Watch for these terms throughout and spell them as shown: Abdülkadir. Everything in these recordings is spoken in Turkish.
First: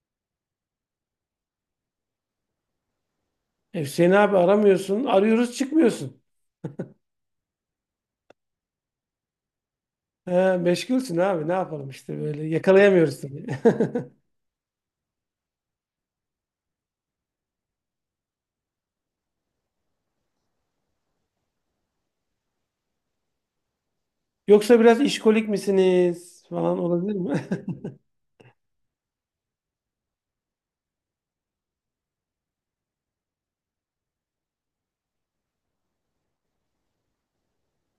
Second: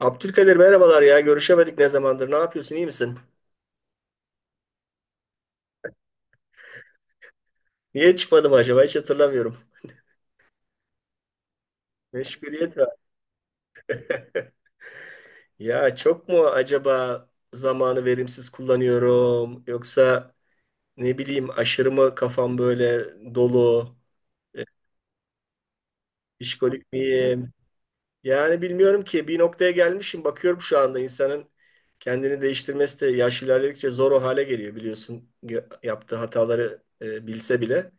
Abdülkadir merhabalar ya. Görüşemedik ne zamandır. Ne yapıyorsun? İyi misin? Hüseyin abi aramıyorsun. Arıyoruz çıkmıyorsun. Niye çıkmadım acaba? Hiç hatırlamıyorum. He, meşgulsün abi ne yapalım işte böyle Meşguliyet var. yakalayamıyoruz tabii. Ya çok mu acaba zamanı verimsiz kullanıyorum? Yoksa ne bileyim aşırı mı kafam böyle dolu? E, Yoksa biraz işkolik misiniz falan işkolik olabilir mi? miyim? Yani bilmiyorum ki. Bir noktaya gelmişim. Bakıyorum şu anda insanın kendini değiştirmesi de yaş ilerledikçe zor o hale geliyor biliyorsun. Yaptığı hataları bilse bile.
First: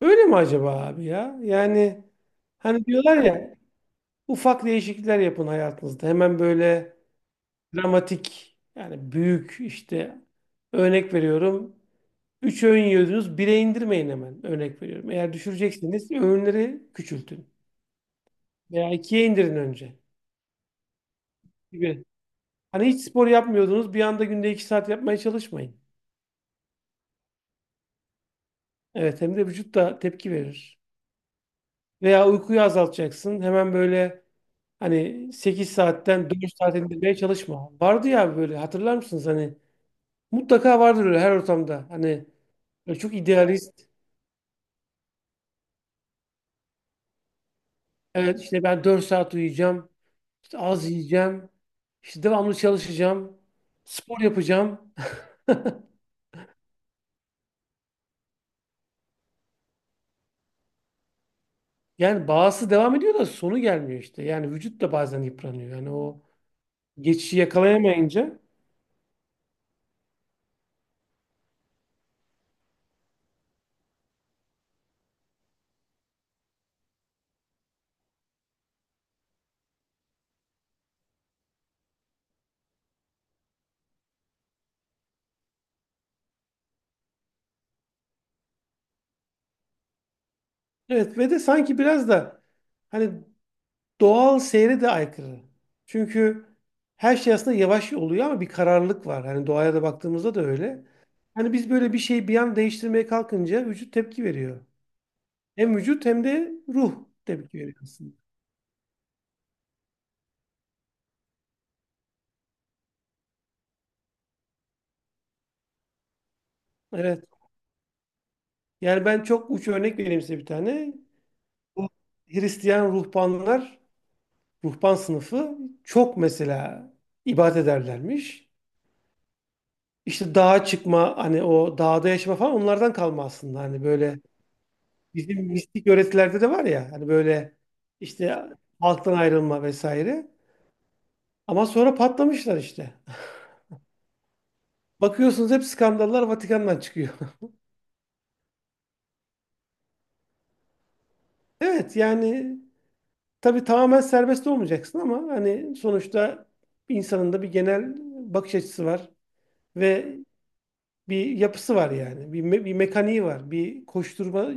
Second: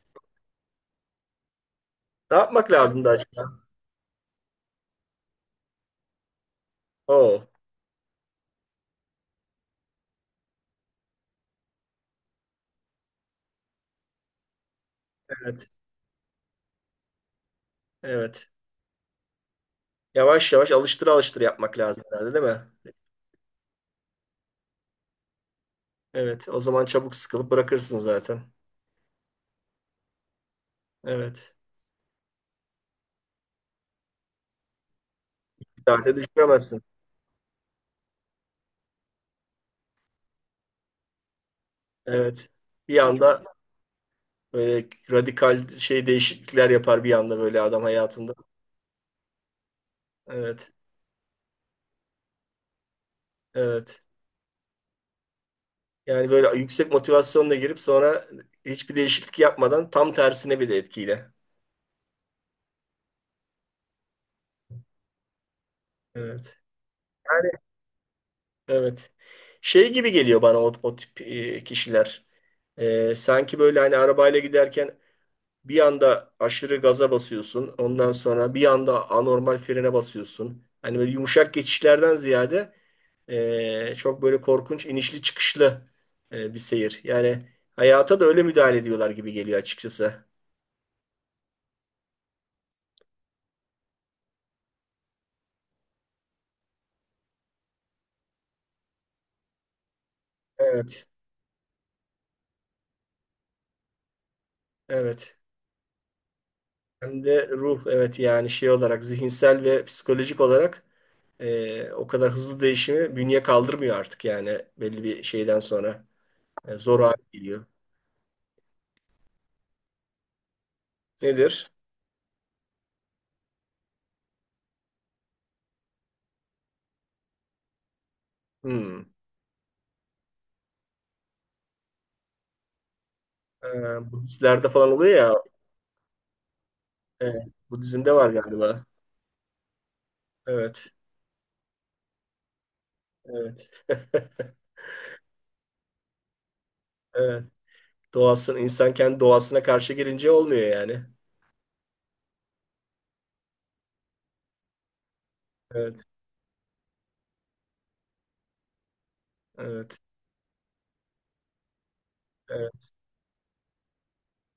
Öyle mi acaba abi ya? Yani Ne yapmak hani lazım da diyorlar acaba? ya ufak değişiklikler yapın hayatınızda. Hemen böyle Oo, dramatik yani büyük işte örnek veriyorum. 3 öğün yiyordunuz 1'e indirmeyin hemen örnek veriyorum. Eğer evet. düşüreceksiniz öğünleri küçültün Evet. veya ikiye indirin önce. Yavaş yavaş alıştır alıştır yapmak lazım Gibi. herhalde, değil mi? Hani hiç spor yapmıyordunuz, bir anda günde 2 saat yapmaya çalışmayın. Evet. O zaman çabuk sıkılıp bırakırsın zaten. Evet, hem de vücut da tepki verir. Evet. Veya uykuyu azaltacaksın. Hemen böyle hani 8 Zaten saatten 4 saat düşüremezsin. indirmeye çalışma. Vardı ya böyle hatırlar mısınız? Hani mutlaka vardır öyle her ortamda. Hani Evet. Bir böyle çok anda idealist. böyle radikal şey değişiklikler yapar bir anda böyle adam hayatında. Evet işte ben 4 saat uyuyacağım. İşte Evet. az yiyeceğim. İşte devamlı çalışacağım. Evet. Spor yapacağım. Yani böyle yüksek motivasyonla girip sonra hiçbir değişiklik yapmadan tam tersine bir de etkiyle. Yani bağısı devam ediyor da sonu gelmiyor işte. Yani vücut da bazen yıpranıyor. Yani o Evet. geçişi Yani yakalayamayınca evet. Şey gibi geliyor bana o tip kişiler. Sanki böyle hani arabayla giderken bir anda aşırı gaza basıyorsun. Ondan sonra bir anda anormal frene basıyorsun. Hani böyle yumuşak geçişlerden ziyade çok böyle korkunç inişli çıkışlı bir seyir. Yani hayata da öyle müdahale ediyorlar gibi geliyor açıkçası. evet ve de sanki biraz da hani doğal seyre de aykırı. Çünkü her şey aslında yavaş oluyor ama bir kararlılık var. Hani doğaya da baktığımızda da öyle. Evet, Hani biz böyle bir şeyi bir an değiştirmeye kalkınca vücut tepki veriyor. evet. Hem vücut hem de ruh Hem de tepki veriyor ruh, aslında. evet, yani şey olarak zihinsel ve psikolojik olarak o kadar hızlı değişimi bünye kaldırmıyor artık yani belli bir şeyden sonra. Zor hale Evet. geliyor. Yani ben çok uç örnek vereyim size bir tane. Nedir? Bu Hristiyan ruhbanlar, ruhban sınıfı çok mesela ibadet ederlermiş. Hmm. İşte dağa çıkma hani o dağda yaşama falan onlardan kalma aslında. E, Hani böyle Budistlerde falan oluyor ya. bizim mistik öğretilerde de var ya hani Evet, böyle bu dizinde var işte galiba. halktan ayrılma vesaire. Evet. Ama sonra patlamışlar işte. Evet. Bakıyorsunuz hep skandallar Vatikan'dan çıkıyor. Evet. Doğasını, insan kendi doğasına karşı girince olmuyor yani. Evet yani tabii tamamen serbest olmayacaksın ama hani Evet. sonuçta insanın da bir genel bakış açısı var Evet. ve bir yapısı var yani. Bir, bir Evet. mekaniği var, bir koşturma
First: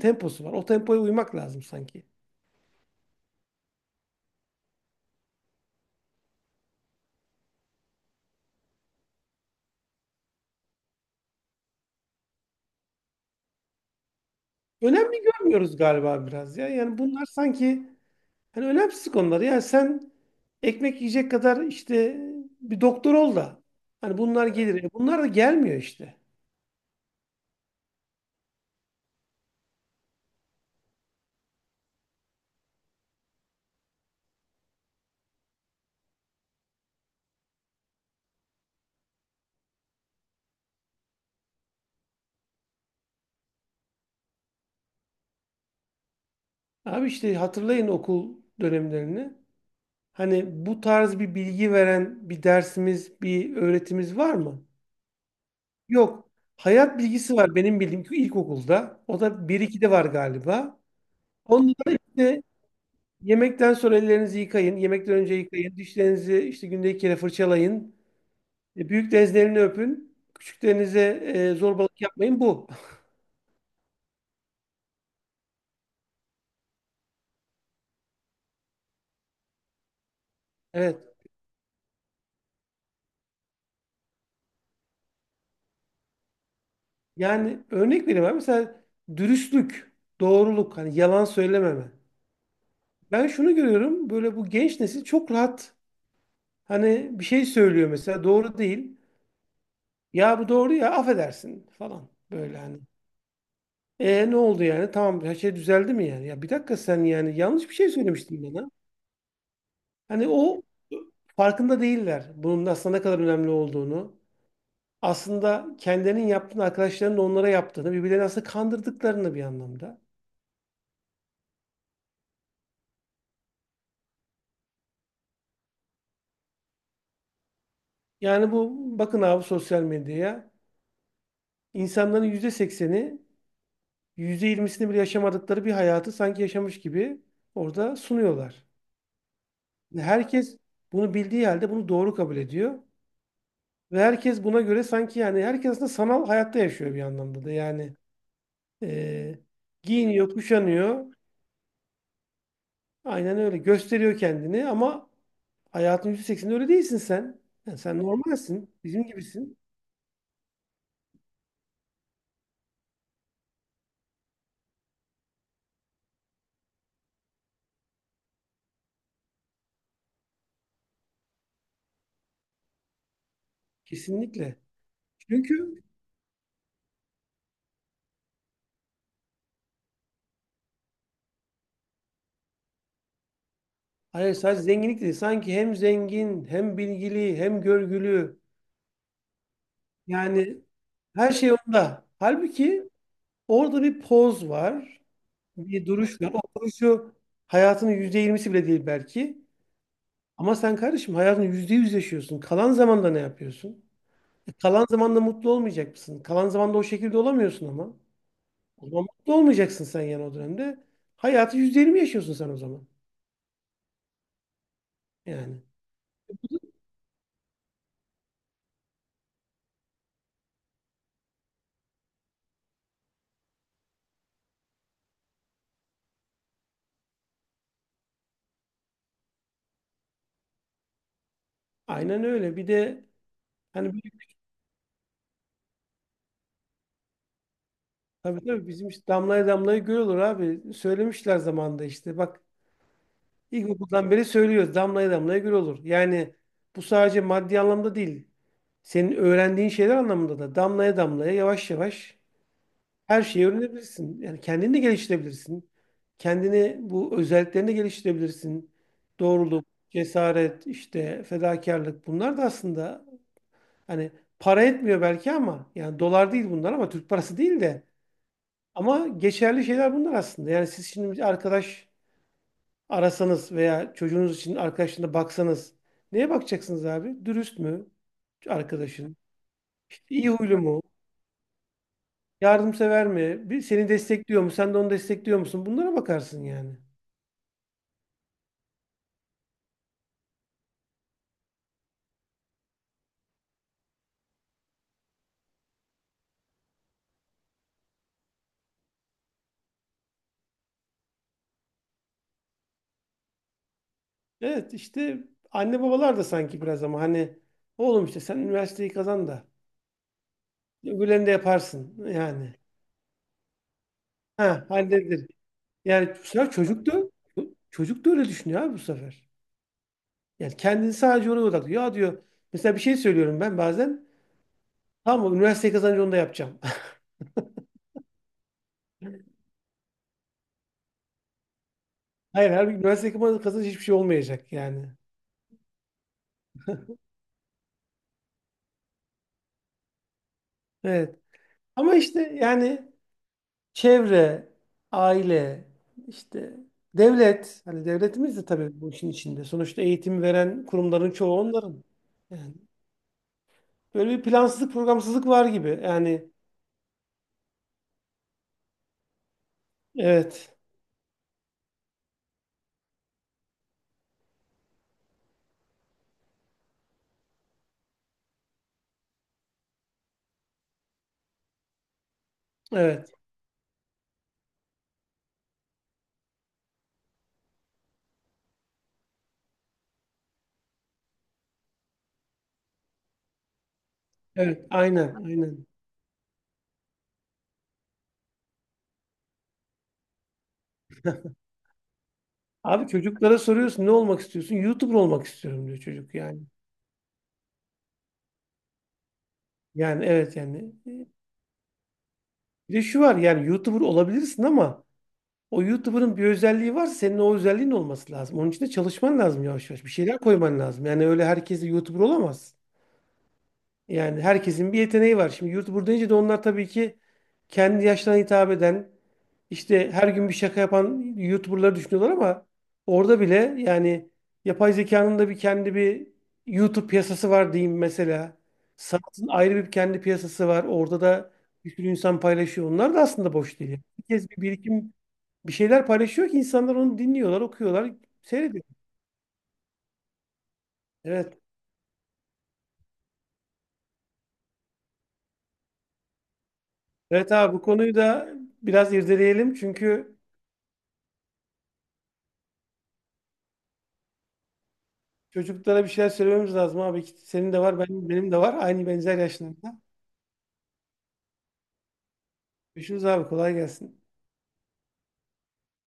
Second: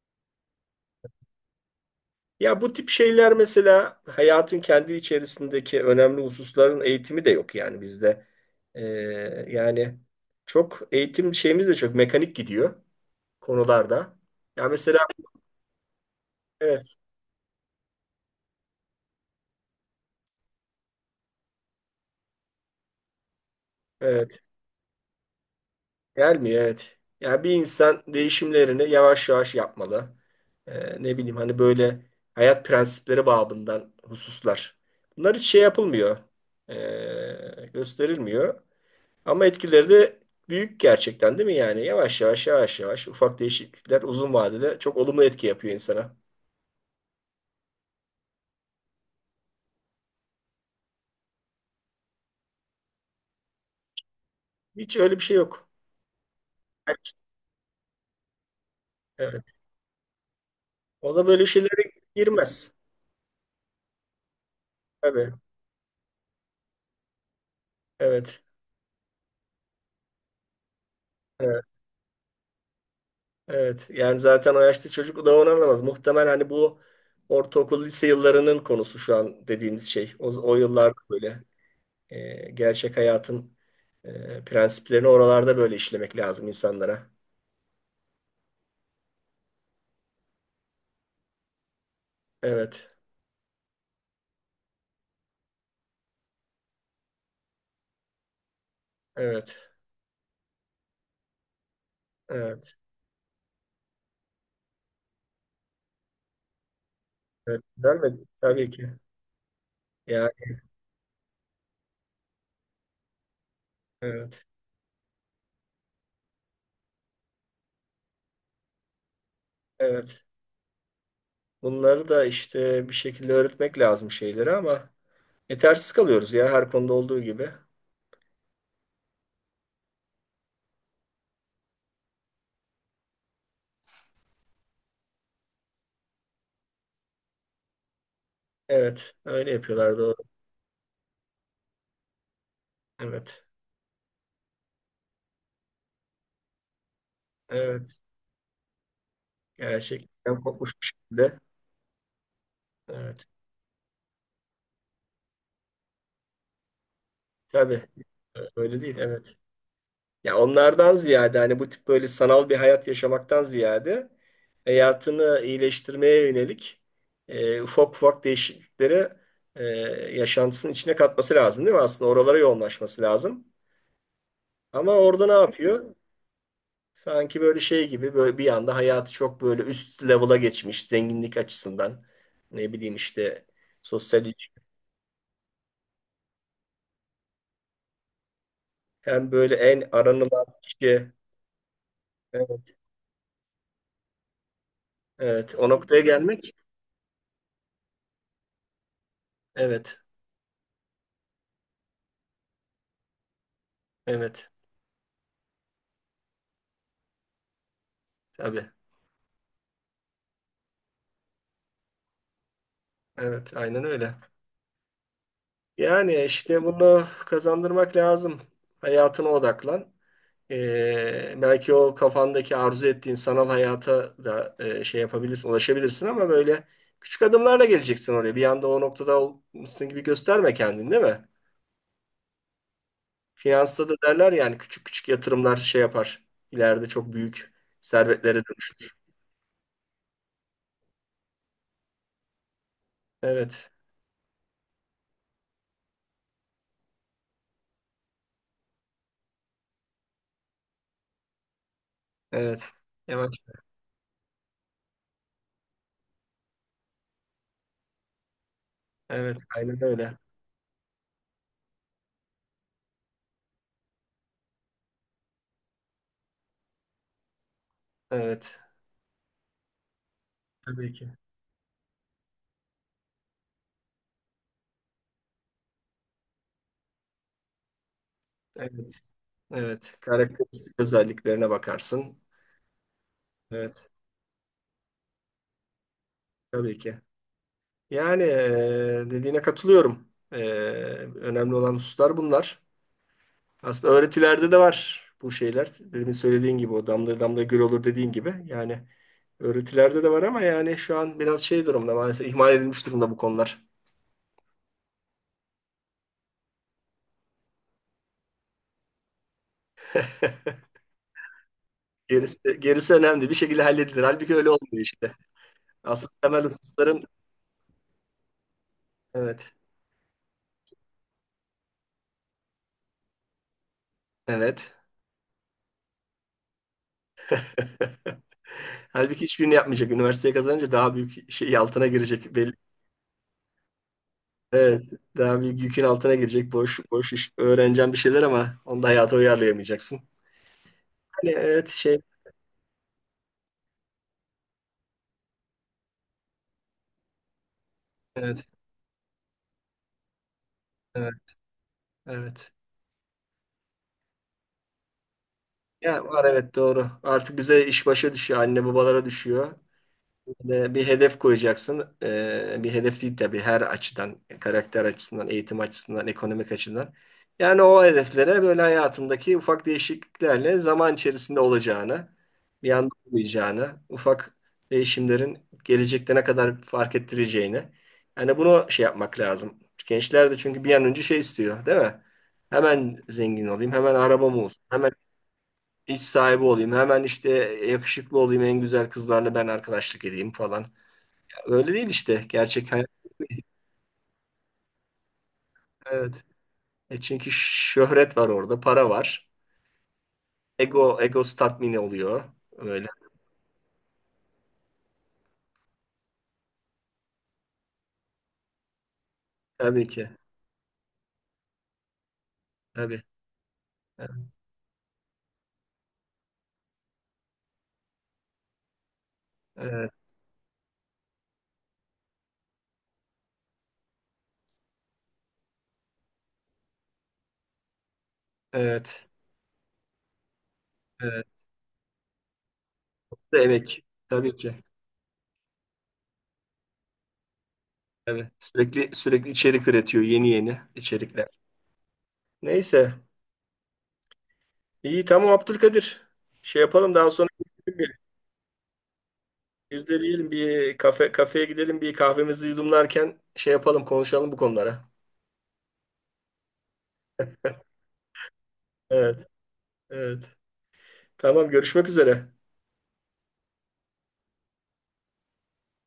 temposu var. O tempoya uymak lazım sanki. Ya bu tip şeyler mesela hayatın kendi içerisindeki önemli hususların eğitimi de yok yani bizde. Ee, yani çok eğitim şeyimiz de çok mekanik gidiyor konularda. Ya mesela Önemli görmüyoruz galiba biraz ya. evet. Yani bunlar sanki hani önemsiz konular. Yani sen ekmek yiyecek kadar işte bir doktor ol da hani Evet. bunlar gelir. Bunlar da gelmiyor işte. Gelmiyor, evet. Ya bir insan değişimlerini yavaş yavaş yapmalı. Ne bileyim hani böyle hayat prensipleri babından hususlar. Bunlar hiç şey yapılmıyor. Gösterilmiyor. Ama etkileri de büyük gerçekten, değil mi yani? Yavaş yavaş yavaş yavaş ufak değişiklikler uzun vadede çok olumlu etki yapıyor insana. Abi işte hatırlayın okul dönemlerini. Hani bu tarz bir bilgi veren bir dersimiz, bir öğretimiz var mı? Hiç öyle bir şey yok. Yok. Hayat bilgisi var benim bildiğim ki ilkokulda. O Evet. da 1-2'de var galiba. Ona böyle Onda şeylere da işte girmez. yemekten sonra ellerinizi yıkayın. Yemekten Tabii. önce yıkayın. Dişlerinizi işte günde 2 kere fırçalayın. Evet. Büyük denizlerini öpün. Küçüklerinize Evet. zorbalık yapmayın. Bu. Evet yani zaten o yaşta çocuk da onu anlamaz. Muhtemel hani bu ortaokul lise yıllarının konusu şu an dediğimiz şey. O yıllarda Evet. böyle gerçek hayatın prensiplerini oralarda böyle işlemek lazım insanlara. Yani örnek vereyim abi. Mesela dürüstlük, doğruluk, hani yalan söylememe. Evet, Ben şunu görüyorum. Böyle bu genç nesil çok rahat. Hani bir şey söylüyor mesela doğru değil. evet, Ya bu doğru ya affedersin falan. Böyle evet, hani. Ne oldu yani? Tamam her şey düzeldi mi yani? Ya bir dakika sen yani evet. yanlış bir şey Güzel mi? söylemiştin Tabii bana. ki. Hani Yani o farkında değiller bunun aslında ne kadar önemli olduğunu. evet, Aslında kendilerinin yaptığını, arkadaşlarının da onlara yaptığını, birbirlerini aslında kandırdıklarını bir anlamda. evet. Bunları da işte bir şekilde öğretmek lazım şeyleri ama yetersiz kalıyoruz ya, her konuda olduğu gibi. Yani bu bakın abi sosyal medyaya insanların %80'i yüzde yirmisini bile yaşamadıkları bir hayatı sanki yaşamış gibi orada sunuyorlar. Evet, öyle yapıyorlar, doğru. Herkes bunu bildiği halde bunu doğru kabul ediyor. Evet, Ve herkes buna göre sanki yani herkes aslında sanal hayatta yaşıyor bir anlamda da. Yani evet. e, giyiniyor, Gerçekten kopmuş bir kuşanıyor. şekilde. Evet. Aynen öyle. Gösteriyor kendini ama hayatın %80'inde öyle değilsin sen. Yani Tabii. sen normalsin. öyle değil. Bizim Evet. gibisin. Ya onlardan ziyade hani bu tip böyle sanal bir hayat yaşamaktan ziyade hayatını iyileştirmeye yönelik ufak ufak değişikliklere e, yaşantısının içine katması lazım, değil mi? Aslında oralara yoğunlaşması lazım. Kesinlikle. Ama orada ne Çünkü yapıyor? Sanki böyle şey gibi böyle bir anda hayatı çok böyle üst level'a geçmiş zenginlik açısından. Ne bileyim işte sosyal hayır ilişki- sadece zenginlik değil. Sanki hem zengin, hem bilgili, hem görgülü. hem böyle en aranılan Yani kişi. her şey onda. Evet, Halbuki orada bir poz var. evet. O Bir noktaya duruş var. O gelmek. duruşu hayatının %20'si bile değil belki. Evet, Ama sen kardeşim hayatını %100 yaşıyorsun. Kalan zamanda ne yapıyorsun? evet. Kalan zamanda mutlu olmayacak mısın? Kalan zamanda o şekilde olamıyorsun ama. Tabii. O zaman mutlu olmayacaksın sen yani o dönemde. Hayatı %20 yaşıyorsun sen o zaman. Evet, aynen öyle. Yani. Yani işte bunu kazandırmak lazım. Hayatına odaklan. Belki o kafandaki arzu ettiğin sanal hayata da şey yapabilirsin, ulaşabilirsin ama böyle küçük adımlarla geleceksin oraya. Bir anda o noktada olmuşsun gibi gösterme kendini, değil mi? Aynen öyle. Bir de Finansta hani da derler yani küçük küçük yatırımlar şey yapar. İleride çok büyük servetlere tabii tabii bizim dönüşür. işte damlaya damlaya göl olur abi. Söylemişler zamanında işte. Bak Evet, ilkokuldan beri söylüyoruz. Damlaya damlaya göl olur. Yani bu sadece maddi anlamda değil. Senin öğrendiğin şeyler anlamında da damlaya damlaya yavaş yavaş evet. her Yavaş. şeyi öğrenebilirsin. Yani kendini de geliştirebilirsin. Kendini bu özelliklerini geliştirebilirsin. Evet, Doğruluk, aynen öyle. cesaret, işte fedakarlık bunlar da aslında hani para etmiyor belki ama yani dolar değil bunlar ama Türk parası değil de Evet. ama geçerli şeyler bunlar aslında. Yani siz Tabii ki. şimdi bir arkadaş arasanız veya çocuğunuz için arkadaşına baksanız neye bakacaksınız abi? Dürüst mü Evet. arkadaşın? Evet. İşte iyi huylu Karakteristik mu? özelliklerine bakarsın. Yardımsever mi? Bir, seni Evet. destekliyor mu? Sen de onu destekliyor musun? Bunlara bakarsın Tabii yani. ki. Yani dediğine katılıyorum. Önemli olan hususlar bunlar. Aslında öğretilerde de var bu şeyler. Demin söylediğin gibi o damla damla göl olur dediğin gibi. Yani öğretilerde de var ama yani şu an biraz şey durumda, maalesef ihmal edilmiş durumda bu konular. Evet işte anne babalar da sanki biraz ama hani oğlum işte sen üniversiteyi kazan da öbürlerini de yaparsın yani. Gerisi, gerisi önemli. Bir şekilde halledilir. Halbuki öyle Ha olmuyor işte. halledilir. Asıl Yani bu temel sefer çocuk da hususların çocuk da öyle düşünüyor abi bu sefer. evet. Yani kendini sadece ona odaklıyor. Ya diyor mesela bir şey söylüyorum ben bazen. Evet. Tamam mı? Üniversiteyi kazanınca onu da yapacağım. Halbuki hiçbirini yapmayacak. Üniversiteyi kazanınca daha büyük şey altına girecek. Hayır, Belli. halbuki üniversiteyi kazanınca hiçbir şey olmayacak Evet, yani. daha büyük yükün altına girecek. Boş boş iş. Öğreneceğim bir şeyler ama onu da hayata uyarlayamayacaksın. Evet. Hani evet Ama şey işte yani çevre, aile, işte devlet. Hani devletimiz de evet tabii bu işin içinde. Sonuçta eğitim veren kurumların evet çoğu onların. evet. Yani böyle bir plansızlık, programsızlık var gibi. Ya var, Yani evet, doğru. Artık bize iş başa düşüyor. Anne babalara düşüyor. evet, Ve bir hedef koyacaksın. Bir hedef değil tabii, her açıdan, karakter açısından, eğitim açısından, ekonomik açıdan. Yani o hedeflere böyle hayatındaki ufak değişikliklerle zaman içerisinde olacağını, bir anda evet, olmayacağını, ufak değişimlerin gelecekte ne kadar fark ettireceğini. Yani bunu şey yapmak lazım. Gençler de çünkü bir an önce şey istiyor, değil mi? Hemen zengin olayım, hemen arabam olsun, evet, hemen aynen, aynen. iş sahibi olayım, hemen işte yakışıklı olayım, en güzel kızlarla ben arkadaşlık edeyim falan. Öyle değil işte gerçek Abi hayat. çocuklara soruyorsun ne olmak istiyorsun? YouTuber olmak istiyorum diyor çocuk Evet. yani. E çünkü şöhret var orada, para var. Yani evet yani. Ego, ego tatmini oluyor. Bir de Öyle. şu var yani YouTuber olabilirsin ama o YouTuber'ın bir özelliği var senin o özelliğin olması lazım. Onun için de çalışman lazım yavaş yavaş. Tabii Bir ki. şeyler koyman lazım. Yani öyle herkes de YouTuber olamaz. Tabii. Yani Evet. herkesin bir yeteneği var. Şimdi yurt buradayınca da onlar tabii ki kendi yaşlarına hitap eden, işte her gün bir şaka yapan YouTuber'ları düşünüyorlar ama orada bile yani yapay zekanın da bir kendi bir YouTube piyasası var diyeyim mesela. Evet. Sanatın ayrı bir kendi piyasası var. Orada Evet. da bir sürü insan paylaşıyor. Onlar da aslında Ve boş değil. emek. Herkes Tabii bir ki. birikim bir şeyler paylaşıyor ki insanlar onu dinliyorlar, okuyorlar, Tabii. seyrediyor. Sürekli sürekli içerik üretiyor, yeni yeni içerikler. Evet. Neyse. İyi, tamam Abdülkadir. Şey yapalım daha sonra Evet abi bu konuyu da biraz irdeleyelim çünkü yüzdeleyelim bir kafeye gidelim bir kahvemizi yudumlarken şey yapalım, konuşalım bu konulara. çocuklara bir şeyler söylememiz lazım abi. Senin de var, benim de var. Aynı benzer Evet. yaşlarda. Evet. Tamam, görüşmek üzere. Görüşürüz abi. Kolay gelsin.